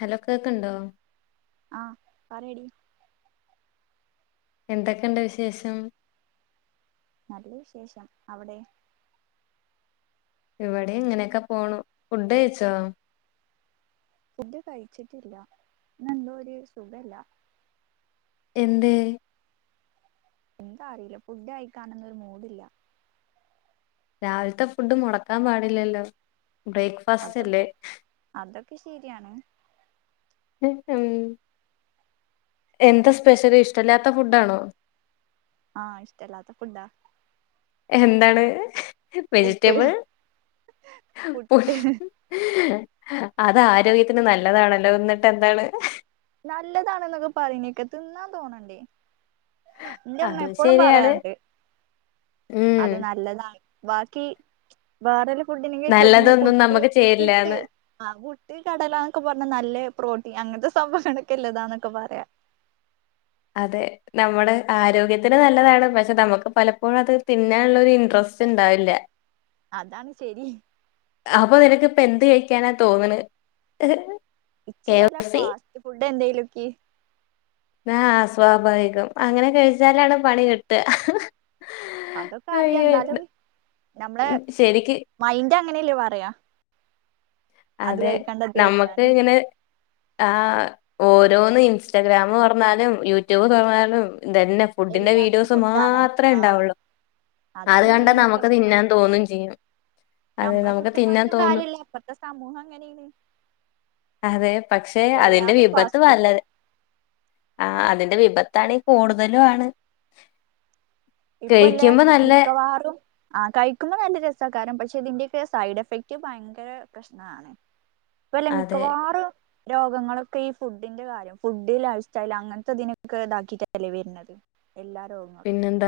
Hello കേക്കുണ്ടോ ആഹ് പറയടി എന്തൊക്കെണ്ട് വിശേഷം നല്ല വിശേഷം അവിടെയോ ഇവിടെ ഇങ്ങനെയൊക്കെ പോണു, ഫുഡ് കഴിച്ചോ ഫുഡ് കഴിച്ചിട്ടില്ല ഇന്ന് എന്തൊരു സുഖല്ല എന്തെ എന്താ അറിയില്ല ഫുഡ് കയിക്കാനന്നരു മൂഡില്ല രാവിലത്തെ ഫുഡ് മുടക്കാൻ പാടില്ലല്ലോ ബ്രേക്ക്ഫാസ്റ്റ് അല്ലേ അതൊക്കെ അതൊക്കെ ശെരിയാണ് ഉം എന്താ സ്പെഷ്യൽ ഇഷ്ടമല്ലാത്ത ഫുഡാണോ ആഹ് ഇഷ്ട ഇല്ലാത്ത ഫുഡാ എന്താണ് പുട്ട് വെജിറ്റബിൾ പുട്ട് അത് ആരോഗ്യ ത്തിന് നല്ലതാണല്ലോ ന്നിട്ട് എന്താണ്? നല്ലതാണെന്നൊക്കെ പറഞ്ഞേക്ക തിന്നാൻ തോന്നണ്ടേ? ന്റെമ്മ അതും എപ്പോഴും ശരിയാണ് പറയാറുണ്ട്. ഉം അത് നല്ലതാണ്. ബാക്കി ബേറല് ഫുഡിനെക്കെ വെച്ചോക്കുമ്പോ നല്ലതൊന്നും പുട്ട് നമുക്ക് പുട്ട് ചേരില്ലാന്ന് ആ പുട്ട് കടലാന്നൊക്കെ പറഞ്ഞ നല്ലേ പ്രോട്ടി അങ്ങനത്തെ [unintelligible] അനക്കില്ലതാന്നൊക്കെ പറയാ അതെ നമ്മുടെ ആരോഗ്യത്തിന് നല്ലതാണ്. പക്ഷേ നമക്ക് പലപ്പോഴും അത് തിന്നാൻള്ള ഒരു ഇൻട്രസ്റ്റ് ക്ഷേണ്ടാവില്ല അതാണ് ശരി ഇപ്പ എന്ത് കഴിക്കാനാ തോന്ന്ണ്? ഇച്ച് വല്ല ഫാസ്റ്റ് ഫുഡ് എന്തെലൊക്കി ആ സ്വാഭാവികം. അങ്ങനെ കഴിച്ചാലാണ് പണി കിട്ടാ അതൊക്കെ അറിയന്നാലും നമ്മളെ ഉം, ശരിക്ക് മൈൻഡ് അങ്ങനല്ലേ പറയാ? അത് അതെ കഴിക്കണ്ട ഇത് നമ്മക്ക് കഴിക്കാന് ഇങ്ങനെ ആ ഓരോന്ന് ഇൻസ്റ്റഗ്രാമ് തൊറന്നാലും യൂട്യൂബ് തൊറന്നാലും ഇതെന്നെ ഫുഡിന്റെ എല്ലായിടത്തും വീഡിയോസ് ഫുഡാണ് ആഹ് മാത്രേണ്ടാവുള്ളൂ. അത് അതാണ് കണ്ട മെയിൻ നമ്മുക്ക് പ്രശ്നം തിന്നാൻ തോന്നും ചെയ്യും. അതെ നമ്മളെ നമുക്ക് കുറ്റം തിന്നാൻ പറഞ്ഞിട്ടും തോന്നും. കാര്യല്ല ഇപ്പത്തെ സമൂഹം അങ്ങനെയാണ് അതെ. പക്ഷേ അതിന്റെ എല്ലാതും വിപത്ത് ഫാസ്റ്റ് വള ഫുഡ് ആ അതിന്റെ വിപത്താണെ കൂടുതലും ആണ്. ഇപ്പല്ലേ കഴിക്കുമ്പോ നല്ല മിക്കവാറും ആ കയിക്കുമ്പോ നല്ല രസാക്കാരം. പക്ഷേ ഇതിന്റെയൊക്കെ സൈഡ് എഫക്ട് ഭയങ്കര പ്രശ്നാണ്. വല്ല അതെ മിക്കവാറും രോഗങ്ങളൊക്കെ ഈ ഫുഡിന്റെ കാര്യം. ഫുഡ്, ലൈഫ് സ്റ്റൈൽ അങ്ങനത്തെ ഇതിനെയൊക്കെ ഇതാക്കിട്ടല്ലേ വര്ന്നത്. എല്ലാ രോഗങ്ങളും പിന്നെന്താ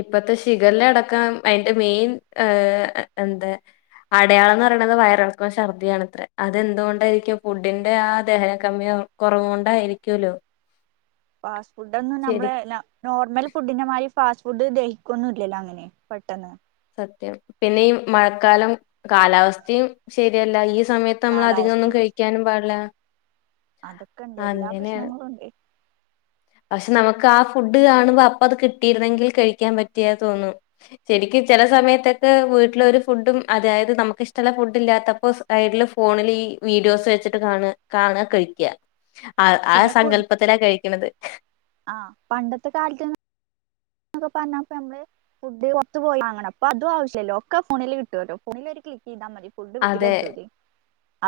ഇപ്പത്തെ ഷിഗെല്ല അടക്കം അയിന്റെ മെയിൻ ഏ എന്ത് അടയാളംന്ന് പറയണത് വയറിളക്കോം ശർദിയും ആണത്രേ. അതെന്ത്കൊണ്ടായിക്കും? ഫുഡിന്റെ ആ ദഹന കമ്മ്യോ കൊറവ് കൊണ്ടായിരിക്കുലോ ഫാസ്റ്റ് ഫുഡൊന്നും നമ്മള് ല നോർമൽ ഫുഡിന്റെമാരി ഫാസ്റ്റ് ഫുഡ് ദഹിക്കൊന്നുല്ലല്ലോ അങ്ങനെ പെട്ടെന്ന്. സത്യാണ്. പിന്നെ ഈ മഴക്കാലം കാലാവസ്ഥിയും ശരിയല്ല. ഈ സമയത്ത് നമ്മള് അധികൊന്നും കാലാവസ്ഥയും പ്രശ്ന കഴിക്കാനും പാടൂല്ല. അതൊക്കെ ഉണ്ട് എല്ലാ അങ്ങനെയാണ് പ്രശ്നങ്ങളും ഉണ്ട് പക്ഷേ നമുക്ക് ആ ഫുഡ് കാണുമ്പോ അപ്പ അത് കിട്ടിയിരുന്നെങ്കിൽ കഴിക്കാൻ പറ്റിയ തോന്നും. ശരിക്കും ചെല സമയത്തൊക്കെ വീട്ടില് ഒരു ഫുഡും അതായത് നമ്മക്ക് ഇഷ്ടള്ള ഫുഡ് ഇല്ലാത്തപ്പോ സൈഡിൽ ഫോണില് ഈ വീഡിയോസ് വെച്ചിട്ട് കാണാ കാണാ കഴിക്കാ. ആ ആ പിന്നെ ഫു സങ്കല്പത്തിലാ കഴിക്കണത്. ആ പണ്ടത്തെ കാലത്ത് ന്നൊക്കെ പറഞ്ഞ ഇപ്പോ ഞമ്മള് ഫുഡ് പൊറത്തു പോയി വാങ്ങണം. ഇപ്പോ അതും ആവശ്യല്ലല്ലോ. ഒക്കെ ഫോണില് കിട്ടുവല്ലോ. ഫോണിൽ ഒര് ക്ലിക്കിയ്ത മതി ഫുഡ് അതെ വീട്ടിലെത്തൂലേ?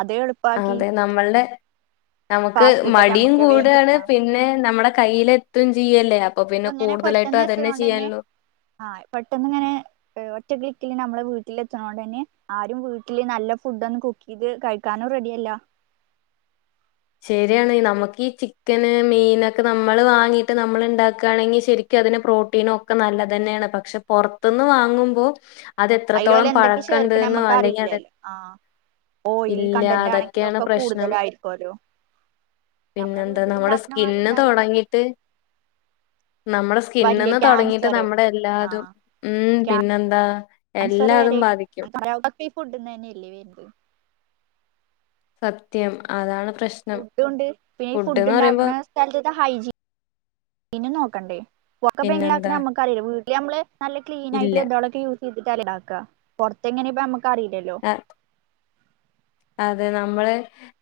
അത് എളുപ്പാക്കി അതെ നമ്മൾടെ നമുക്ക് ഫാസ്റ്റ് ഫുഡ് ഒക്കെ മടിയും നമുക്ക് വേഗം കൂട്വാണ്. കിട്ടാം പിന്നെ നമ്മടെ കയ്യില് എത്തും ചിയ്യല്ലേ? ഇപ്പ ഇങ്ങനെ പെട്ടെന്ന് എത്ത്ണോണ്ടെന്നെ ആ പെട്ടെന്ന് ഇങ്ങനെ ഏ ഒറ്റ ക്ലിക്കില് ഞമ്മള് വീട്ടിലെത്ത്ണോണ്ടെന്നെ ആരും വീട്ടില് നല്ല ഫുഡ് ഒന്നും കുക്ക് ചെയ്ത് കഴിക്കാനും റെഡി അല്ല. ശരിയാണ്. നമുക്ക് ഈ ചിക്കന്, മീനൊക്കെ നമ്മള് വാങ്ങീട്ട് നമ്മൾ ഇണ്ടാക്കാണെങ്കി ശരിക്കും അതിന് പ്രോട്ടീനും ഒക്കെ നല്ലതന്നെയാണ്. പക്ഷെ പൊറത്ത്ന്ന് വാങ്ങുമ്പോ അയിലോല് അതെത്രത്തോളം എന്തൊക്കെ ചേർക്കണ പഴക്കംണ്ട്ന്നോ നമ്മക്ക് അല്ലെങ്കി അത് അറിയില്ലല്ലോ ആഹ് ഓയിൽ ഇല്ല കണ്ടന്റ് ആണെങ്കിലും അതൊക്കെയാണ് ഒക്കെ പ്രശ്നം കൂടുതലായിരിക്കുവല്ലോ നമ്മളെ പിന്നെന്താ നമ്മുടെ വീട്ടിലുണ്ടാക്കണ പോലെ സ്കിന് എന്തായാലും തൊടങ്ങീട്ട് നമ്മുടെ വല്യ സ്കിൻന്ന് തൊടങ്ങീട്ട് ക്യാൻസറ് നമ്മുടെ എല്ലാതും ഉം പിന്നെന്താ കാൻസറ് എല്ലാതും വരെ ബാധിക്കും [unintelligible] ഒക്കെ ഈ ഫുഡ്ന്ന് തന്നെയല്ലേ വര്ന്നത്. സത്യം. അതാണ് പ്രശ്നം ഫുഡ്‌ ഉണ്ട് പിന്നെ ഫുഡ് ഫുഡ്ന്ന് പറയുമ്പോ ഉണ്ടാക്കുന്ന സ്ഥലത്ത് ഹൈജിന് നോക്കണ്ടേ ഒക്കെ ഇപ്പ എങ്ങനെ പിന്നെന്താ ഇണ്ടാക്ക്ണേ അമ്മക്കറീല. വീട്ടില് അമ്മള് നല്ല ക്ലീൻ ഇല്ല ആയിട്ട്ള്ള ഇത്കളൊക്കെ യൂ ചെയ്തിട്ടല്ലെ ഇണ്ടാക്ക. പൊറത്തെങ്ങനെ ഇപ്പ അമ്മക്കറീലല്ലോ. ആ, അതെ നമ്മള്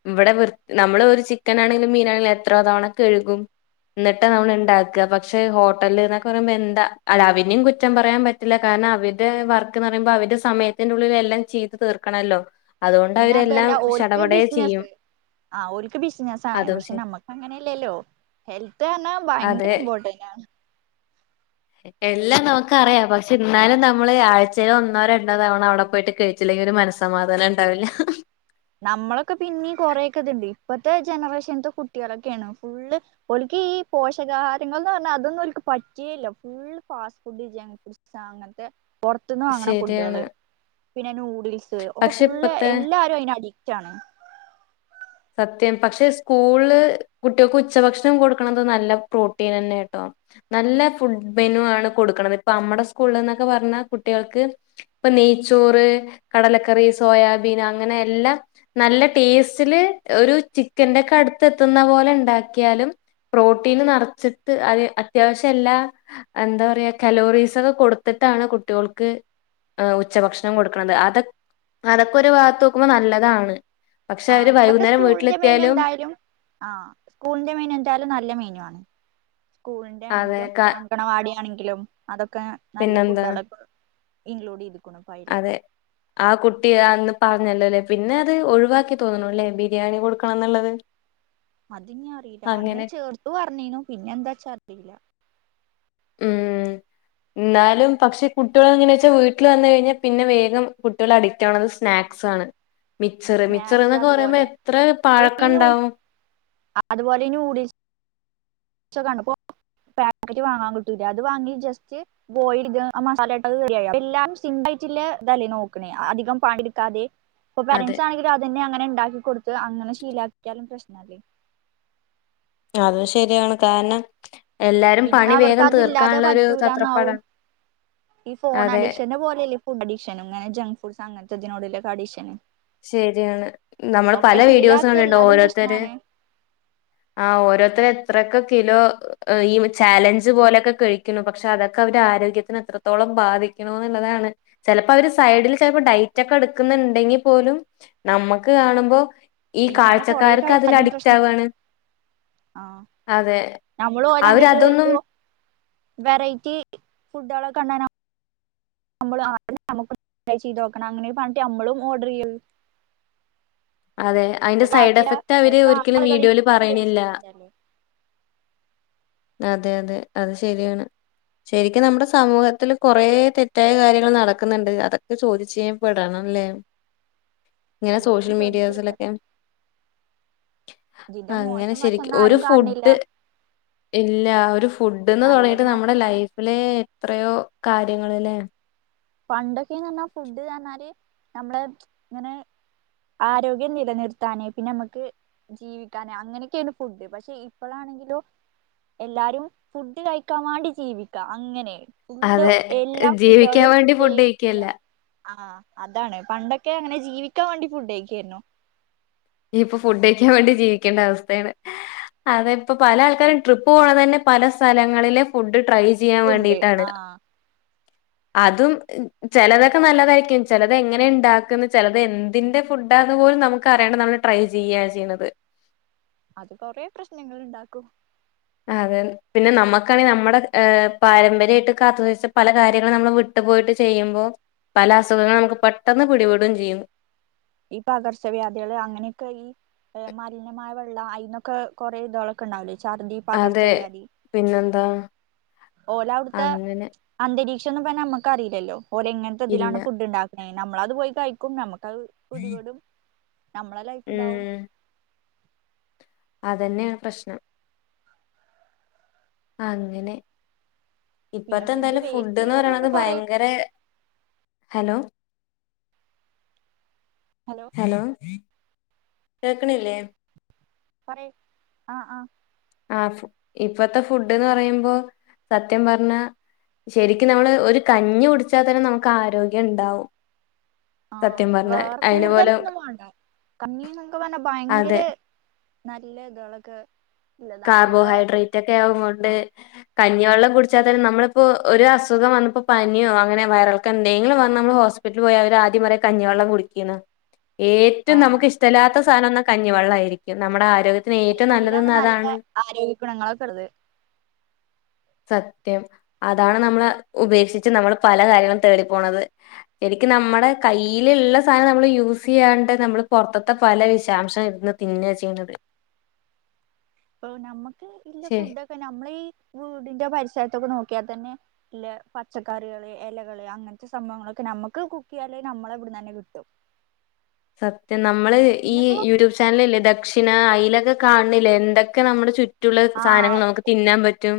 ഇവിടെ വൃ നമ്മള് ഒരു ചിക്കൻ ആണെങ്കിലും മീനാണെങ്കിലും എത്ര തവണ കഴുകും. ഇന്നിട്ട നമ്മൾ ഇണ്ടാക്ക. പക്ഷെ ഹോട്ടല് ന്നൊക്കെ പറയുമ്പോ എന്താ അല്ല അതിനേം കുറ്റം പറയാൻ പറ്റില്ല കാ രണം അവര്ടെ വർക്ക്ന്ന് പറയുമ്പോ അവര്ടെ സമയത്തിന്റെ ഉള്ളിൽ എല്ലാം ചെയ്ത് തീർക്കണല്ലോ അതോ പിന്നെ അവരെല്ലാം ശടപടെ ചെയ്യും. ആ ഓൽക്ക് ബിസ്സിനസ്സാണ്. അതും പക്ഷെ ശരി നമ്മക്ക് അങ്ങനെയല്ലല്ലോ. ഹെൽത്ത്റഞ്ഞാ ഭയങ്കര അതെ ഇമ്പോർട്ടന്റ് ആണ്. എല്ലാം നമുക്കറിയാം. പക്ഷെ ഇന്നാലും നമ്മള് ആഴ്ച്ചേൽ ഒന്നോ രണ്ടോ തവണ അവിടെ പോയിട്ട് കഴിച്ചില്ലെ ങ്കി ഒരു മനസ്സമാധാനം ഇണ്ടാവില്ല. നമ്മളൊക്കെ പിന്നീം കൊറെയൊക്കെ ഇതുണ്ട് ഇപ്പഴത്തെ ജനറേഷൻത്തെ കുട്ടികളൊക്കെയാണ് ഫുള്ള് ഓൽ ക്ക് ഈ പോഷകാഹാരങ്ങൾന്ന് പറഞ്ഞ അതൊന്നും ഓൽക്ക് പറ്റേ ഇല്ല full fast food junk foods അങ്ങ പൊർത്തുന്ന് വാങ്ങ്ണ ശരിയാണ് ഫൂഡേള്. പിന്നെ നൂഡിൽസ് ഒക്കെ പക്ഷെ ഫുള്ള് ഇപ്പത്തെ എല്ലാരും അയ്ന അടി റ്റാണ് സത്യം പക്ഷെ സ്കൂൾള് കുട്ടേൾക്ക് ഉച്ചഭക്ഷണം കൊടുക്കണത് നല്ല പ്രോട്ടീനെന്നെ ട്ടോ നല്ല ഫുഡ് മെനു ആണ് കൊടുക്കണത്. ഇപ്പ നമ്മുടെ സ്കൂള് ന്നൊക്കെ പർഞ്ഞാകുട്ടികൾക്ക് ഇപ്പ നെയ് ചോറ് കടലക്കറി സോയാബീൻ അങ്ങനെ എല്ലാം നല്ല ടേസ്റ്റില് ഒരു ചിക്കന്റെ ഒക്കെ അടുത്ത് എത്തുന്ന പോലെ ഉണ്ടാക്കിയാലും പ്രോട്ടീന് നറച്ട്ട് അത് അത്യാവശ്യം എല്ലാ എന്താ പറയാ കലോറീസ ഒക്കെ കൊടുത്തിട്ട് ട്ടാണ് കുട്ടിയോൾക്ക് ആ ഉച്ചഭക്ഷണം കൊടുക്കണത്. അത അതൊക്കെ ഒരു ഭാഗത്ത് നോക്കുമ്പോ നല്ലതാണ് പക്ഷെ ആ അവര് വൈ ഇപ്പത്തെ സ്കൂളിന്റെ മെനു എന്തായാലും ആ സ്കൂളിന്റെ മേനു എന്തായാലും നല്ല മെനു ആണ് അതെ സ്കൂളിന്റെണെങ്കിലും ക അങ്കണവാടി ആണെങ്കിലും അതൊക്കെ നല്ല പിന്നെന്താ ഫുഡ്ളാ കൊടക്കണ് ഇൻഗ്ഗ്ള്ഡ് ചെയ്യ്തു അതെ ആ കുട്ടി അന്ന് പ ഞ്ഞല്ലോല്ലേ പിന്നെ അത് ഒഴിവാക്കി തോന്നുണു ല്ലേ ബിരിയാണി കൊടുക്കണം ന്നുള്ളത് അത്ഞ്ഞ്അറീല. അന്നേ ചേർത്തു പറഞ്ഞീനു പിന്നെ എന്താച്ചാ അറീല്ല ഉം ഉം ന്നാലും പക്ഷെ കുട്ടിയോള് എങ്ങനെച്ചാ വീട്ടില് വന്നഴിഞ്ഞാ പിന്നെ വേഗം കുട്ടേള് അഡിക്റ്റ് ആവണത് സ്നാക്സ് ആണ് മിച്ചറ് മിച്ചറ് സ്നാക്സ് ന്നൊക്കെ പറയുമ്പോ അതുപോലെ എത്ര ഇപ്പൊ ഈ നൂ പാഴക്കണ്ടാവും അതുപോലെ ഈ ന്യൂഡിൽസ് കണ്പോ പാക്കറ്റ് വാങ്ങാൻ കിട്ടൂലെ അത് വാങ്ങി ജസ്റ്റ് ബോയില് ആ മസാലട്ടി അയ്റ്റ്ല്ലേ താ ല്ലേ നോക്കണേ അധികം പണിട്ക്കാതെ ഇപ്പൊ അതെ പാരൻറ്സ്ആണെങ്കിലും അതന്നെ അങ്ങനെ ഉണ്ടാക്കിക്കൊടുത്ത് അങ്ങനെ ശീലാക്കിയാലും പ്രശ് ന്നാലെ അതും ശരിയാണ് കാരണം എല്ലാരും പിന്നെ പണി അവർക്ക് വേഗം അതില്ലാതെ തീർക്കാള്ളരു പറ്റൂലന്നാവും ചത്രപ്പാടാണ് ഈ ഫോണഡിക്ഷന്റെ പോലെല്ലേ ഫുഡ് അഡിക്ഷനും ങ്ങനെ ജങ്ക് ഫുഡ് അങ്ങൻത്തെതിനോടുള്ളഅഡിക്ഷന് ശരിയാണ് നമ്മള് പല വീഡിയോസും ശീലാക്കിയ കണ്ടിട്ടുണ്ടാവും എല്ലാതും ഓരോര്ത്തര് പ്രശ്നാണ് ആ. ഓരോരുത്തര് എത്രക്കൊക്കെ കിലോ ഈ ചാലഞ്ച് പോലെക്കെ കഴിക്കുന്നു പക്ഷെ അതൊക്കെ അവരെ ആരോഗ്യത്തിന് എത്രത്തോളം ബാധി ക്ക്ണു എന്നുള്ളതാണ്. ചെലപ്പോ അവര് സൈഡിൽ ചൽപ്പോ ഡൈറ്റ് ഒക്കെ എടുക്കുന്നുണ്ടെങ്ങി പോലും നമ്മക്ക് കാണുമ്പോ ഈ ഇങ്ങനെ കൊറേ കാഴ്ചക്കാർക്ക് കഴിച്ചാലും അതിലഡിക്റ്റ് പ്രശ്നാണ് ആവാണ് ആ അതെ നമ്മള് ഓരണ്ടിട്ട് അവരതൊന്നും പ്പൊ വെറൈറ്റി ഫുഡോളൊക്കെ കണ്ടാന നമ്മള് ആ അതുപിന്നെ നമ്മക്കൊന്ന് ട്രൈ ചെയ്ത് നോക്കണം അങ്ങനേ പർഞ്ഞിട്ട് നമ്മളും ഓർഡർ യ്യോല് അതെ. അയ്ന്റെ സൈഡ് എഫക്ട് അവര് ഒരിക്കലും ആളുകളെയും വീഡിയോയില് കൂടെ ഇൻഫ്ലുവൻസ് പറണില്ല ചെയ്യുന്നുണ്ടല്ലോ അതെ അതെ അത് ശരിയാണ് ശരിക്കും നമ്മുടെ സമൂഹത്തില്ൽ കുറെ തെറ്റായ കാര്യങ്ങൾ നടക്കുന്നുണ്ട് അതൊക്കെ ചോദ്യം ചെയ്യ പെടണം അല്ലെ ഇങ്ങനെ ശരിക്കും സോഷ്യൽ ചോദിച്ചപ്പ മീഡിയാസിലൊക്കെ ഇതിന്റെ അങ്ങനെ മോശം ശെരിക്. വശൊന്നും ഒരു ആരും കാണില്ല ഫുഡ് ഇല്ല ഒരു ഫുഡ്ന്ന് നല്ലത് തൊടങ്ങീട്ട് നമ്മുടെ മാത്രമേ ലൈഫിലേ എത്രയോ കാര്യങ്ങള് ലേ പണ്ടൊക്കെന്ന്ർഞ്ഞാ ഫുഡ്ന്നർഞ്ഞാല് നമ്മളെ ഇങ്ങനെ ആരോഗ്യം നിലനിർത്താനേ പിന്നെ അമ്മക്ക് ജീവിക്കാന് അങ്ങനൊക്കേണ് ഫുഡ്. പക്ഷെ ഇപ്പളാണെങ്കിലും എല്ലാരും ഫുഡ് കഴിക്കാവാണ്ടി ജീവിക്ക അങ്ങനെണ് അതെ ജീവിക്കാൻ വേണ്ടി ഫുഡ്കഴിക്കല്ല ആ. അതാണ് പണ്ടൊക്കെ അങ്ങനെ ജീവിക്കാവാണ്ടി ഫുഡ്യ്ക്കേയ്ന്നു ഇനിപ്പൊ ഫുഡ്യ്ക്കാവേണ്ടി ജീവിക്കേണ്ട അവസ്തേണ് അതെ ഇപ്പോ പല ആൾക്കാരും ട്രിപ്പ് പോകണ തന്നെ പല സ്ഥലങ്ങളിലെ ഫുഡ് ട്രൈ ചെയ്യാൻ ഫുഡ് വേണ്ടീട്ടാണ് ആഹ് അതും ചെലതൊക്കെ നല്ലതായിരിക്കും ചെലത് എങ്ങനെ ഉണ്ടാക്കുന്ന്. ചെലത് എന്തിന്റെ ഫുഡ അതുപോലും നമുക്കറിയണ് നമ്മള് ട്രൈ ചെയ്യ ചെയ്യണത്. അത് കൊറെ പ്രശ്നങ്ങളുണ്ടാക്കും. അതെ പിന്നെ നമ്മക്കാണെങ്കിൽ നമ്മടെ പാരമ്പര്യയിട്ട് കാത്തു സൂക്ഷിച്ച പല കാര്യങ്ങളും നമ്മള് വിട്ട് പോയിട്ട് ചെയ്യുമ്പോ പല അസുഖങ്ങൾ നമുക്ക് പെട്ടെന്ന് പിടിപെടുകയും ചെയ്യു ഈ പകർച്ചവ്യാധികള് അങ്ങനെയൊക്കെ ഈ മലിനമായ വെള്ള അയ്ന്നൊക്കെ കുറെേ ഇതളൊക്കെ ണ്ടാവില്ലേ? അതെ പിന്നെന്താ? ഓലവ്ടുത്തെ അങ്ങനെ അന്തരീക്ഷംന്നും പ്പൊ നമ്മുക്കറില്ലല്ലോ ഓലങ്ങനത്തെ ഇല്ല തിലാണ് ഫുഡ് ണ്ടാക്കുന്ന നമ്മളത് പോയി കഴിക്കും നമുക്കത് പിടിപെടും. നമ്മളെ ലൈഫ് ഇതാവും. അതന്നെയാ പ്രശ്നം. അങ്ങനെ. പിന്നെ ഇപ്പത്തെ ഫുഡ് ന്താലും വേസ്റ്റ് ഫുഡ്ന്ന് ചെയ്യുന്നതുണ്ട് പറയണത് കൊറേ ഭയങ്കര ഹലോ ഹലോ കേക്ക്ണില്ലേ? പറയ് ആ ആ. ആ ഫു ഇപ്പത്തെ ഫുഡ്ന്ന് പറയുമ്പോ സത്യം പറഞ്ഞ ശരിക്കും നമ്മള് ഒരു കഞ്ഞി ഉടിച്ചാ തന്നെ നമുക്ക് ആരോഗ്യം ണ്ടാവും. ആ വേറെ കൂടുതലൊന്നും വേണ്ട കഞ്ഞീന്നക്ക പറഞ്ഞ അതെ ഭയങ്കര നല്ല ഇത്ളക്കൊ കാർബോഹൈഡ്രേറ്റൊക്കെ അവ്ണ്ട് ആഹ് കഞ്ഞി വെള്ളം കുടിച്ചാത്തന്നെ നമ്മളിപ്പോ ഒരു അസുഖം വന്നപ്പോ പനിയോ അങ്ങനെ വയറളക്കെ ന്തെങ്കിലും വന്ന നമ്മൾ ഹോസ് ഹോസ്പിറ്റിൽ പോയ അവര് ആദ്യം പറ കഞ്ഞിവെള്ളം കുടിക്കന്ന്. ഏറ്റവും ആഹ് നമുക്ക് ഇഷ്ടല്ലാത്ത സാധനംന്ന കഞ്ഞിവെള്ളയിരിക്കും നമ്മുടെ ആരോഗ്യത്തിന് പക്ഷെ ഏറ്റവും അയിലാണ് നല്ലതന്ന് നല്ല അതാണ്. ആരോഗ്യ ഗുണങ്ങളൊക്കെരുത്. സത്യം അതാണ് നമ്മള് ഉപേക്ഷിച്ച് നമ്മൾ പല കാര്യങ്ങളും തേടിപ്പോണത്. ക്ക് നമ്മടെ കയ്യിലുള്ള സാധനം മ്മൾ യൂസ് ചെയ്യാണ്ട് നമ്മൾ പുറത്തത്തെ പല വിഷാംശം ഇരുന്ന് തിന്ന് പിന്നാചെയ് ഇപ്പൊ നമ്മുക്ക് ഇല്ല ഫുഡൊക്കെ നമ്മളീ വീടിന്റെ പരിസരത്തൊക്കെ നോക്കിയാ തന്നെ ഇല്ല പച്ചക്കറികള് ഇലകള് അങ്ങനത്തെ സംഭവങ്ങളൊക്കെ തന്നെ നമുക്ക് കുക്ക് ചെയ്യാള്ളത് നമ്മള ഇവിടന്ന്ന്നെ കിട്ടും. സത്യം നമ്മള് ഈ പിന്നെപ്പോ യൂട്യൂബ് ചാനലല്ലേ ദക്ഷിണ അയ്‌ല കാണ് ണിലേ എന്തൊക്കെ നമ്മുടെ ചുറ്റുള്ള സാനങ്ങൾ ആഹ് നമുക്ക് തിന്നാൻ പറ്റും.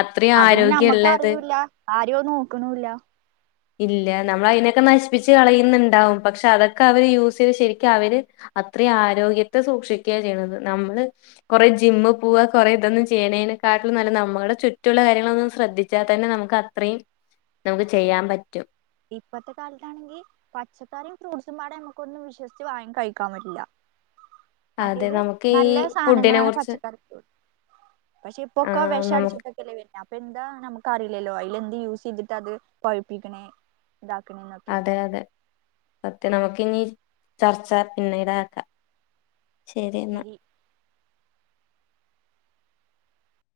അത്രയും അതൊന്നും മ്മക്ക് ആരോഗ്യള്ളത് അറിയൂല്ല ആരോയും നോക്കുണുല്ല. ഇല്ല നമ്മൾ അയ്നൊക്കെ നശിപ്പിച്ച് കളയുന്നുണ്ടാവും പക്ഷെ അതൊക്കെ അവര് യൂ യുസ് ചെയ്ത് ശരിക്കവര് അത്ര ആരോഗ്യത്തെ സൂക്ഷിക്ക ചെയ്യണത് നമ്മള് കൊറേ ജിമ്മ് പൊവാ കൊറേ ഇതൊന്നും ചെയ്യണേന്നനെകാട്ടിലും നല്ല നമ്മളുടെ ചുറ്റുള്ള കാര്യങ്ങളൊന്നും ശ്രദ്ധിച്ചാ തന്നെ നമക്കത്രയും നമുക്ക് ചെയ്യാൻ പറ്റും. ഇപ്പത്തെ കാലത്താണെങ്കിൽ പച്ചക്കറിം ഫ്രൂട്സുംപാടെ നമ്മക്കൊന്നും വിശ്വസിച്ച് വാങ്ങി കഴിക്കാൻ പറ്റില്ല. അതെ മറ്റേത് നമുക്ക് ഈ നല്ല ഫുഡിനെ സാനങ്ങളാണ് കുറിച്ച് പച്ചക്കറിക്കോ ആ പക്ഷെപൊക്ക നമുക്ക് വേഷടിച്ചിട്ടൊക്കല്ലെ വര്നെ പ്പൊന്താ ന കറില്ലല്ലോ അയ്ലന്ത് യൂസ് ചെയ്തിട്ടത് പഴിപ്പിക്കണേ. അതെ അതെ മറ്റേ നമുക്ക്നി ചർച്ച പിന്നീടാക്കാ. ശരിന്നാ. ശരി